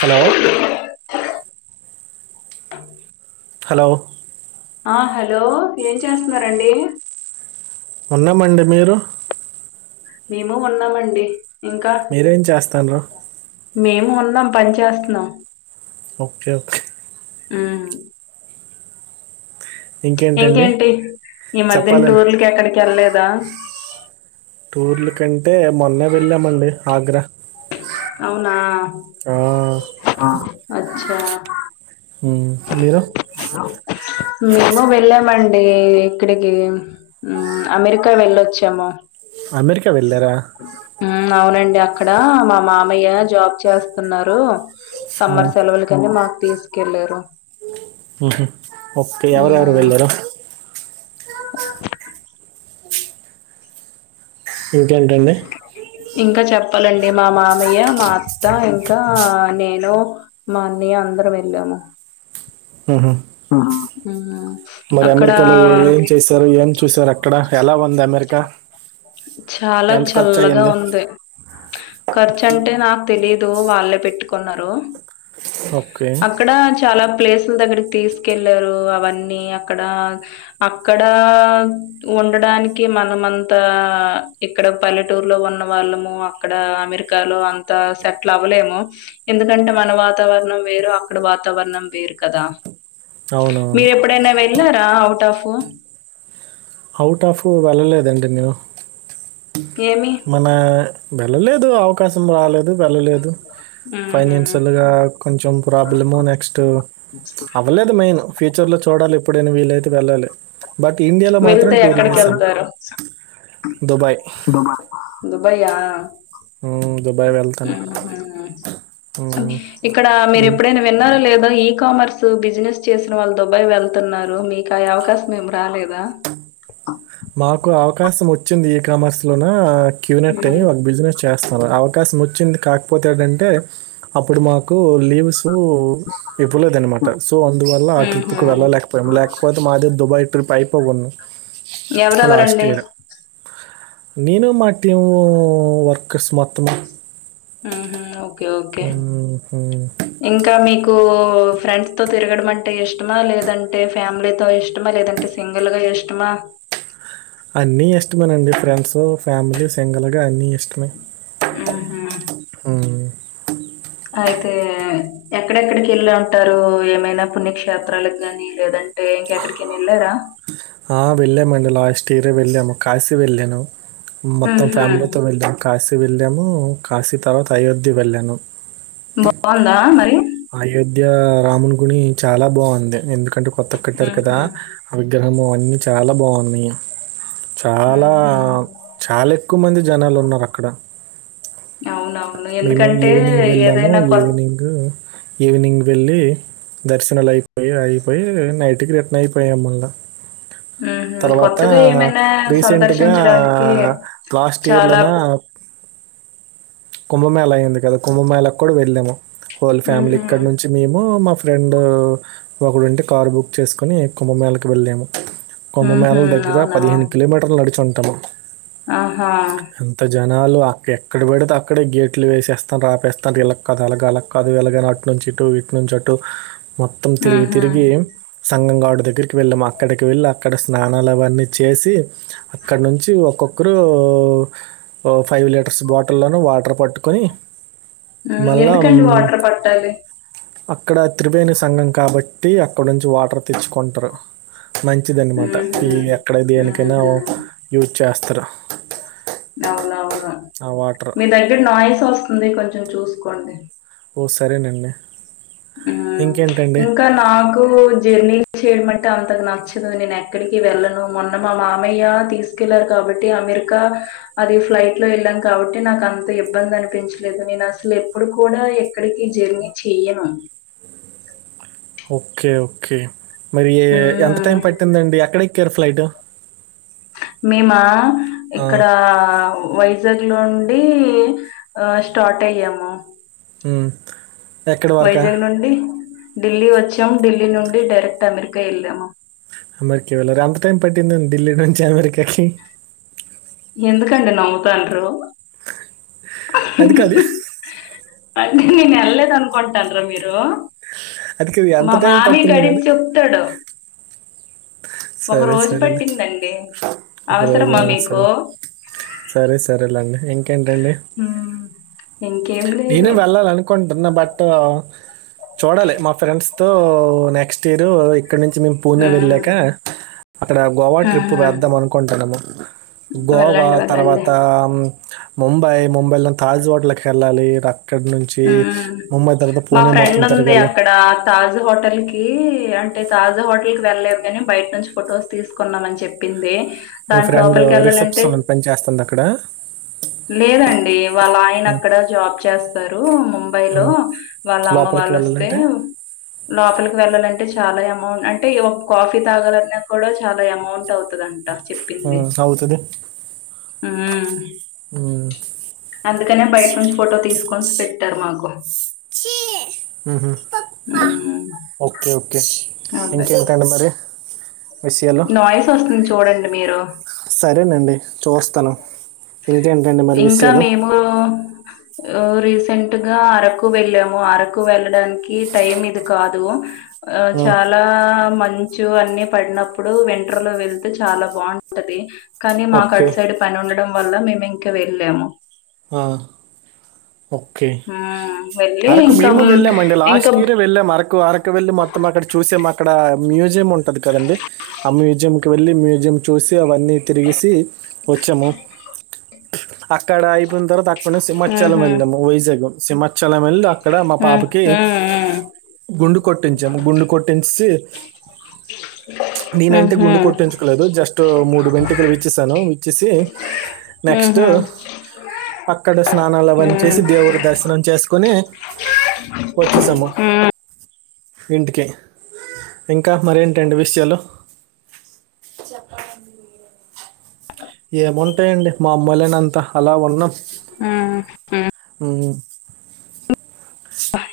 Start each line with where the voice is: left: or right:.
right: Hello hello
left: ఆ hello ఏం చేస్తున్నండి
right: ఉన్నామండి మీరు
left: మేము ఉన్నామండి ఇంకా
right: మీరేం చేస్తాన్రు
left: మేము ఉన్నాం పని చేస్తున్నాం
right: ఓకే ఓకే
left: ఆ
right: ఇంకేంటండి
left: ఇంకేంటి ఈ మధ్యన
right: చెప్పాలండి
left: టూర్లకి ఎక్కడికి వెళ్లేదా
right: టూర్ల కంటే మొన్నే వెళ్ళామండి ఆగ్రా
left: అవునా
right: ఆ,
left: అచ్చా
right: హ మీరు
left: అ మేము వెళ్ళామండి ఇక్కడికి అమెరికా వెళ్ళొచ్చాము
right: అమెరిక్
left: ఉ అవునండి అక్కడ మా మామయ్య జాబ్ చేస్తన్నారు
right: ఆ,
left: సమ్మర్ సెలవులు కనీ మాకు తీసుకెళ్ళరు
right: ఉహు ఓకే ఎవరెవరు వెల్లారు
left: అ
right: ఇంకేంటండి
left: ఇంకా చెప్పాలండి మా మామయ్య మా అత్తా ఇంకా నేను మాన్య అందరం ఎళ్లాము
right: ఉహు
left: మ్మ్
right: మరి
left: అక్కడ
right: అమెరికాలో ఏం చేశారు ఏం చూశారు అక్కడ ఎలా ఉంది అమెరికా
left: చాలా
right: ఎంత ఖర్చు
left: చల్లగా
right: అయ్యింది
left: ఉంది ఖర్చు అంటే నాకు తెలీదు వాళ్ళే పెట్టుకున్నారు
right: ఓకే
left: అక్కడ చాలా ప్లేసుల దగ్గరికి తీసుకెళ్ళారు అవన్నీ అక్కడ అక్కడా ఉండడానికి మనమ అంత ఆ ఇక్కడ పల్లెటూరులో ఉన్న వాళ్ళము అక్కడ అమెరికాలో అంత సెట్ల అవ్వలేము ఎందుకంటే మన వాతావరణం వేరు అక్కడ వాతావరణం వేరు కదా
right: అవునవును
left: మీర ఎప్పుడైనా వెళ్ళారా అవుట్ ఆఫ్
right: అవుట్ ఆఫ్ వెళ్ళలేదండి నీవు
left: ఏమి
right: మన వెళ్ళలేదు అవకాశం రాలేదు వెళ్ళలేదు
left: హుహు.
right: ఫైనాన్షియల్గా కొంచెం ప్రాబ్లము నెక్స్ట్ అవ్వలేదు మెయిన్ ఫ్యూచర్లో చూడాలి ఎప్పుడైనా వీళ్లైతే వెళ్ళాలి బట్ ఇండియాలో మాత్
left: తే ఎక్కడికి వెళ్తారు
right: దుబాయ్
left: దుబయ్యా
right: ఉమ్, దుబాయ్ వెళ్తాను
left: ఉహు
right: ఉమ్,
left: ఇక్కడ మీరు
right: ఈ-
left: ఎప్పుడైనా విన్నారో లేదా ఈ కామర్స్ బిజినెస్ చేసిన వాళ్ళు దుబాయి వెళ్తున్నారు మీకు అవకాశం ఏం రాలేదు అ
right: మాకు అవకాశం వచ్చింది ఈ కామర్స్ లోన క్యూనెట్ అని
left: హ్మ్.
right: ఒక బిజినెస్ చేస్త అవకాశం వచ్చింది కాకపోతే ఏంటంటే అప్పుడు మాకు లీవ్స్ సో ఇప్పులేదనమాట సో అందువల్ల ఆ
left: హుహు.
right: ట్రిప్కు వెళ్ళలేక మ లేకపోతే మాదే దుబాయ్ ట్రిప్ అయిపోవును లాస్ట్
left: ఎవరెవరండి?
right: ఇయర్ నేను మాటీమూ వర్కర్స్ మొత్తము
left: ఉహు ఓకే ఓకే ఇంకా మీకు ఫ్రెండ్స్ తో తిరగడం అంటే ఇష్టమా లేదంటే ఫ్యామిలీతో ఇష్టమా లేదంటే సింగల్గా ఎషమా
right: అన్నీ ఇష్టమే అండి ఫ్రెండ్స్ ఫ్యామిలీ సింగల్గా అన్ని ఇష్టమే
left: హుహు.
right: ఉ
left: అయితే ఎక్కడెక్కడికి వెళ్ళి ఉంటారు ఏమైనా పుణ్యక్షేత్రాలకు గాని లేదం టే ఇంకక్కడికైన ఎళ్లార
right: ఆ వెళ్ళామండి లాస్ట్ ఇయరే వెళ్ళాము కాశీ వెళ్ళాను మొత్తం
left: హుహు.
right: ఫ్యామిలీతో వెళ్ళం కాశీ వెళ్ళాము కాశీ తర్వాత అయోద్ధ్య వెళ్ళా
left: బాగుందా మరి
right: అయోధ్య రామున్ గుని చాలా బాగుంది ఎందుకంటే కొత్త కట్టారు కదా
left: హుహు.
right: విగ్రహము అవన్నీ చాలా బావున్నాయి చాలా
left: ఉహు
right: చాలా ఎక్కువ మంది జనాలు ఉన్నారు అక్కడ
left: అవునవును
right: మేము
left: ఎందుకంటే
right: ఈవినింగ్ వెళ్ళాము
left: ఏదైనా కొత్
right: ఈవినింగ్ ఈవినింగ్ వెళ్ళి దర్శనాలు అయిపోయి అయిపోయి నైటుకి రిటన్ అయిపోయాం మల్లా
left: ఉహు
right: తర్వాత
left: కొత్తగా ఏమైనా
right: రీసెంట్గా
left: సందర్శించడానికి
right: లాస్ట్ ఇయర్
left: చాలా
right: లోన కుంభమేళా అయ్యింది కదా కుంభమేళా కు కూడా వెళ్ళాము
left: ఊహూ
right: ఉంచి మేము మా ఫ్రెండ్ ఒకడుంటే కారు బుక్ చేసుకొని కుంభమేళాకు వెళ్ళాము కొంభమేళా
left: ఉహు
right: ల దగ్గర
left: అవునా
right: పదిహేను కిలోమీటర్లు నడిచుంటాము
left: ఆహా
right: ఎంత జనాలు అక్ ఎక్కడ పెడితే అక్కడే గేట్లు వేసేస్తారు ఆపేస్తారు ఇలక్ కాదు అలాగ అలా కాదు అది వెళ్లగానే అటు నుంచి ఇటు ఇటు నుంచి అటు మొత్తం తిరిగి
left: ఉహు
right: తిరిగి సంఘం ఘాట్ దగ్గరికి వెళ్ళాము అక్కడికి వెళ్ళి అక్కడ స్నానాలు అవన్నీ చేసి అక్కడ నుంచి ఒక్కొక్కరు ఓం ఫైవ్ లీటర్స్ బాటిల్లోను వాటర్ పట్టుకొని
left: ఉమ్
right: మళ్ళా
left: ఎందుకండి
right: మ్,
left: వాటర్ పట్టాలి
right: అక్కడ త్రివేణి సంఘం కాబట్టి అక్కడ నుంచి వాటర్ తెచ్చుకుంటారు మంచిది అనిమాట
left: ఉహు
right: ఈ ఎక్కడ దేనికైనా
left: ఉహు
right: యూజ్ చేస్తారు
left: నవునవునా
right: ఆ వాటరు
left: రే నాయిస్ వస్తుంది కొంచెం చూసుకోండి
right: ఓ సరేనండి
left: ఊ
right: ఇంకేంటండి?
left: ఇంకాన్ నాకు జర్నీ చేయమంటే అంతగా నచ్చదు నేను ఎక్కడికీ వెళ్ళను మొన్న మా మామయ్య తీస్ స్కెళ్లారు కాబట్టి అమెరికా అది ఫ్లైట్ లో వెళ్ళాం కాబట్టి నాకు అంత ఇబ్బంది అనిపించలేదు నేను అస్సలు ఎప్పుడు కూడా ఎక్ క్కడకీ ఈ జెర్నీ చెయ్యను
right: ఓకే ఓకే మరి ఏ ఎంత
left: హ్మ్.
right: టైం పట్టిందండి ఎక్కడ ఎక్కారు ఫ్లైటు
left: మేమా
right: ఆ!
left: ఇక్కడ వైజాగ్ లో ఉండి ఆ స్టార్ట్ అయ్యాము
right: ఊ
left: వైజాగ్ నుండి ఢిల్లీ వచ్చాము ఢిల్లీ నుండి డైరెక్ట్ అమెరికా ఎళ్ళాము
right: అమెరికా వెళ్ళారు అంత టైం పట్టిందండి ఢిల్లీ నుంచి అమెరికాకి
left: ఎందుకండి నవ్వుతాండ్రు
right: అది కాదు
left: అండి నేను ఎళ్ళలేదనుకుంటాండ్రా మీరు
right: అది కాదు.
left: మా
right: ఎంత టైం
left: మామయ్య
right: పట్టిందనడు.
left: కడించొ త్తడు ఒక
right: సరే
left: రోజు
right: సరేలే.
left: పట్టిందండి అవసరమా
right: ఒకరోజా?
left: మీకు
right: సరే. సరే సరేలేండి ఇంకేంటండి
left: ఉమ్ ఎంకేం లే
right: నేనే వెళ్ళాలి అనుకుంటున్నా బట్ చూడాలి మా ఫ్రెండ్స్ తో నెక్స్ట్ ఇయరు ఇక్కడ నుంచి మేం పూణె
left: హ్మ్.
right: వెళ్ళాక అక్కడ గోవా ట్రిప్పు
left: హ్మ్.
right: వేద్దాం అనుకుంటున్నాము గోవా
left: వెళ్ళండి. వెళ్ళండి.
right: తర్వాత ముంబై ముంబైల తాజ్ హోటలలోకెళ్ళాలి రక్ ఇక్కడనుంచి
left: హ్మ్.
right: మమ్మయి తర్వాత పోనే మొత్తం తిరగాలి
left: తాజా హోటల్కి అంటే తాజా హోటల్కి వెళ్ళలేవు కానీ బయట నుంచి ఫోటోస్ తీసుకు కొన్నామని చెప్పింది
right: మీ ఫ్రెండ్
left: దాంట్లోపలికెళ్ళాలంటే
right: రిసెప్షన్ అ పని చేస్తుంది అక్కడ
left: లేదండి వాళ్ళ ఆయన
right: మ్,
left: అక్కడ జాబ్ చేస్తారు ముంబైలో
right: మ్.
left: వాళ్ళ అమ్మ
right: లోపలికి
left: వాళ్ళు వస్తే
right: వెళ్ళాలంటే
left: లోపలికి వెళ్ళాలంటే చాలా అమౌంట్ అంటే ఒక కాఫీ తాగాలన్నా కూడా చాలా అమౌంట్ అవుతుంది అంట చెప్పింది
right: మ్, అవుతుంది ఉ
left: అందుకనే బయట నుంచి ఫోటో తీసుకొని పెట్టారు మాకు
right: ఉహు
left: హ్మ్.
right: ఓకే ఓకే
left: అదే.
right: ఇంకెంటండి మరి విషయాలు
left: నాయిస్ వస్తుంది చూడండి మీరు.
right: సరేనండి చూస్తను ఇంకేంటండి మరి విషయాలు
left: ఉ రీసెంట్గా అరకు వెళ్ళాము అరకు వెళ్ళడానికి టైం ఇది కాదు ఆ చాలా మంచు అన్ని పడినప్పు ప్పుడు వింటర్లో వెళ్తే చాలా బాగుంటది కానీ మాకు
right: ఓకే
left: అటు సైడ్ పని ఉండడం వల్ల మేము ఇంక వెళ్ళాము
right: ఆ ఒక్కే
left: హ్మ్. వెళ్ళి
right: అరకు
left: ఇంకా
right: మేము
left: హ్మ్.
right: వెళ్ళామండి
left: ఇంకా
right: లాస్ట్ ఇయరె వెళ్ళాం అరకు అరకు ఇక్క వెళ్ళి మొత్తం అక్కడ చూసే అక్కడ మ్యూజియం ఉంటది కదండి ఆ మ్యూజియంకి వెళ్ళి మ్యూజియం చూసి అవన్నీ తిరిగేసి వచ్చాము అక్కడ అయిపోయిన తర్వాత అక్కడ సింహచ్చాలం
left: హుహు.
right: వెళినము వైజగ్ సింమా చాలం మెల్లి అక్కడ మా
left: హ్మ్.
right: పాపకి
left: హ్మ్. హ్మ్.
right: గుండు కొట్టించము గుండు కొట్టించించి
left: ష్...
right: నేనంటే గుండు కొట్టించుకోలేదు జస్ట్ మూడు వెంటకలు విచ్చిసాను విచ్చేసి నెక్స్ట్
left: హుహు.
right: అక్కడే స్నానాలవన్నీ చేసి
left: హ్మ్.
right: దేవుడు దర్శనం చేసుకొని వచ్చేసము
left: హ్మ్.
right: ఇంటికి ఇంకా మర ఏంటండీ విషయాలు చెప్పలండి మీరే ఏముంటాయండి మా మామూలే అంతా అలా ఉన్నాం
left: ఆ హ
right: ఉ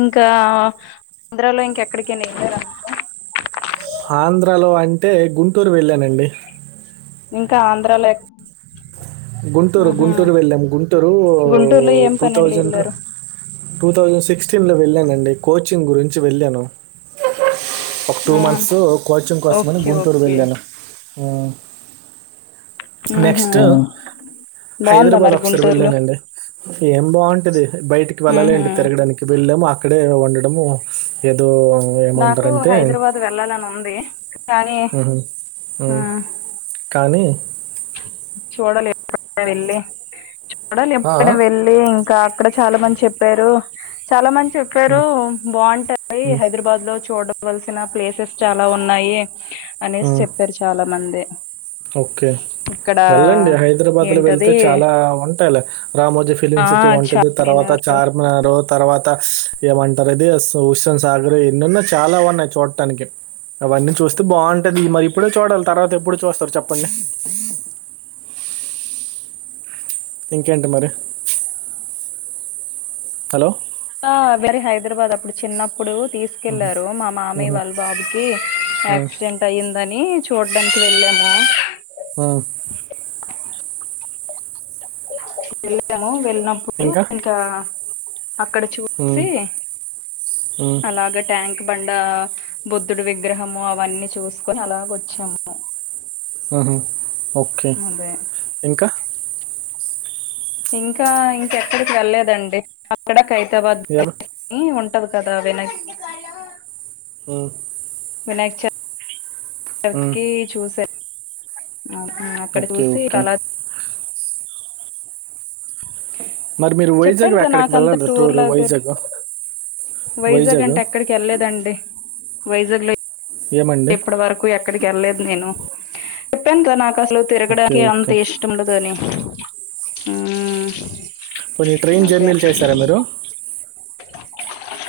left: ఇంకా ఆంధ్రాలో ఇంకెక్కడికనా ఎళ్లారా
right: ఆంధ్రలో అంటే గుంటూరు వెళ్ళానండి
left: ఇంకా ఆంధ్రాలో ఏక్
right: గుంటూరు గుంటూరు వెళ్ళాము గుంటూరు
left: గుంటూరులో ఏం
right: టూ
left: పనండి
right: థౌజండ్
left: ఎల్లారు
right: టూ థౌజండ్ సిక్స్టీన్లో వెళ్ళానండి కోచింగ్ గురించి వెళ్ళాను ఒక టూ
left: ఆ
right: మంత్స్ కోచింగ్ కోసమని
left: ఓకే
right: గుంటూరు
left: ఓకే
right: వెళ్ళాను ఉ
left: ఉహు బాగుందా
right: హైదరాబాద్
left: మరి
right: ఒకసారి
left: గుంటూరులో
right: వెళ్ళానండి ఏం బాగుంటది బయటికి
left: ఉహు
right: వెళ్ళలేండి తిరగడానికి వెళ్ళాము అక్కడే వండడము ఏదో
left: నాకు
right: ఏమంటారంటే
left: హైదరాబాద్ వెళ్లాలని ఉంది కానీ
right: ఉహు ఊ
left: ఉమ్
right: కానీ
left: చూడాలి ఎప్పుడ వెళ్ళి చూడాలి
right: ఆ,
left: ఎప్పుడు వెళ్లీ ఇంకా అక్కడ చాలా మంది చెప్పారు చాలా మంది చెప్పారు
right: ఉమ్,
left: బాగుంటాయి
right: ఉమ్,
left: హైదరాబాద్ లో చూడవలసిన ప్లేసెస్ చాలా ఉన్నాయి అనేసి
right: ఉమ్,
left: చెప్పారు చాలా మంది
right: ఓకే
left: ఇక్కడ
right: వెళ్ళండి హైదరాబాద్ లో వెళ్తే
left: ఏంటది
right: చాలా ఉంటాయిలా రామోజీ ఫిలిం
left: ఆ
right: సిటీ వంటిది తర్వాత
left: చార్మినార్
right: చార్ మినార్ తర్వాత ఏమంటారు ఇది హుసేన్ సాగర్ ఎన్నెన్నో చాలా ఉన్నాయి చూడటానికి అవన్నీ చూస్తే బాగుంటది మరి ఇప్పుడే చూడాలి తర్వాత ఎప్పుడు చూస్తారు చెప్పండి ఇంకేంటి మరి హలో
left: ఆ [unintelligible] హైదరాబాద్ అప్పుడు చిన్న ఇప్పుడు తీసుకెళ్లారు మా మామయ్య
right: మ్మ్.
left: వాళ్ళ బాబుకి
right: మ్మ్.
left: యాక్సిడెంట్ అయ్యిందని చూడ్డానికి వెళ్ళాము
right: ఆ
left: వెళ్ళాము వెళ్ళినప్పుడు ఇంకా అక్కడ
right: మ్మ్.
left: చూసి
right: మ్మ్.
left: అలాగట్ ట్యాంక్ బండ బుద్ధుడు విగ్రహము అవన్నీ చూసుకొని అలాగ వచ్చాము
right: అవునా ఓకే
left: అదే
right: ఇంకా
left: ఇంకా ఇంకెక్కడికి వెళ్ళలేదండి అక్కడ ఖైరతబాద్
right: ఇవాళ
left: ఉంటది కదా వెనక్
right: ఆ
left: వినాయక
right: మ్మ్.
left: చవితికి చూసా ఆ అక్కడ
right: ఓకే
left: చూసి
right: ఓకే
left: అలా కలర్
right: మరి మీరు వైజాగ్
left: చెప్పాను కదా
right: ఎక్కడికి
left: నాకు అంత
right: వెళ్ళండి టూరు
left: టూర్లో తిరు
right: వైజాగ్
left: వైజాగ్ అంటే ఎక్కడికి వెళ్ళలేదండి వైజాగ్ లో
right: ఏమండీ
left: ఇప్పటి వరకు ఎక్కడికి వెళ్లేదు నేను చెప్పాను కదా నాకు అసలు
right: ఓకే
left: తిరగడానికి అంత
right: ఓకే
left: ఇష్టం ఇష్టం ఉండదు అనే
right: కొన్ని ట్రైన్ జర్నీలు చేసరా మీరు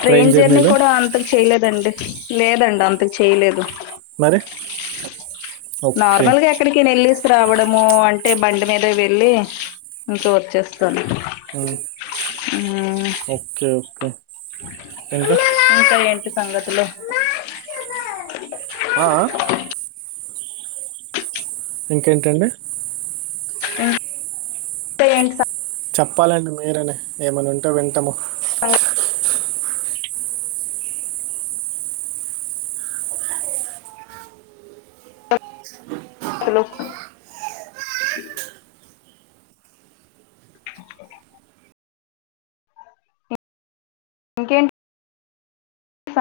left: ట్రైన్ జర్నీ కూడా అంతకు చేయలేదండి లేదండి అంతకు చేయలేదు
right: మరి ఓకే
left: నార్మల్గా ఎక్కడికైన వెళ్ళసి రావడము అంటే బండి మీద వెళ్ళి ఇంకా వచ్చేస్త
right: ఆ
left: మ్మ్.
right: ఓకే ఓకే ఇంకా
left: ఇంకా ఏంటి సంగతులు
right: ఆ ఆ ఇంకేంటండి
left: [inaudible]
right: చెప్పాలండి మీరని ఏమనా ఉంటే వింటాము
left: [inaudible] హలో [inaudible] ఇంకేంటి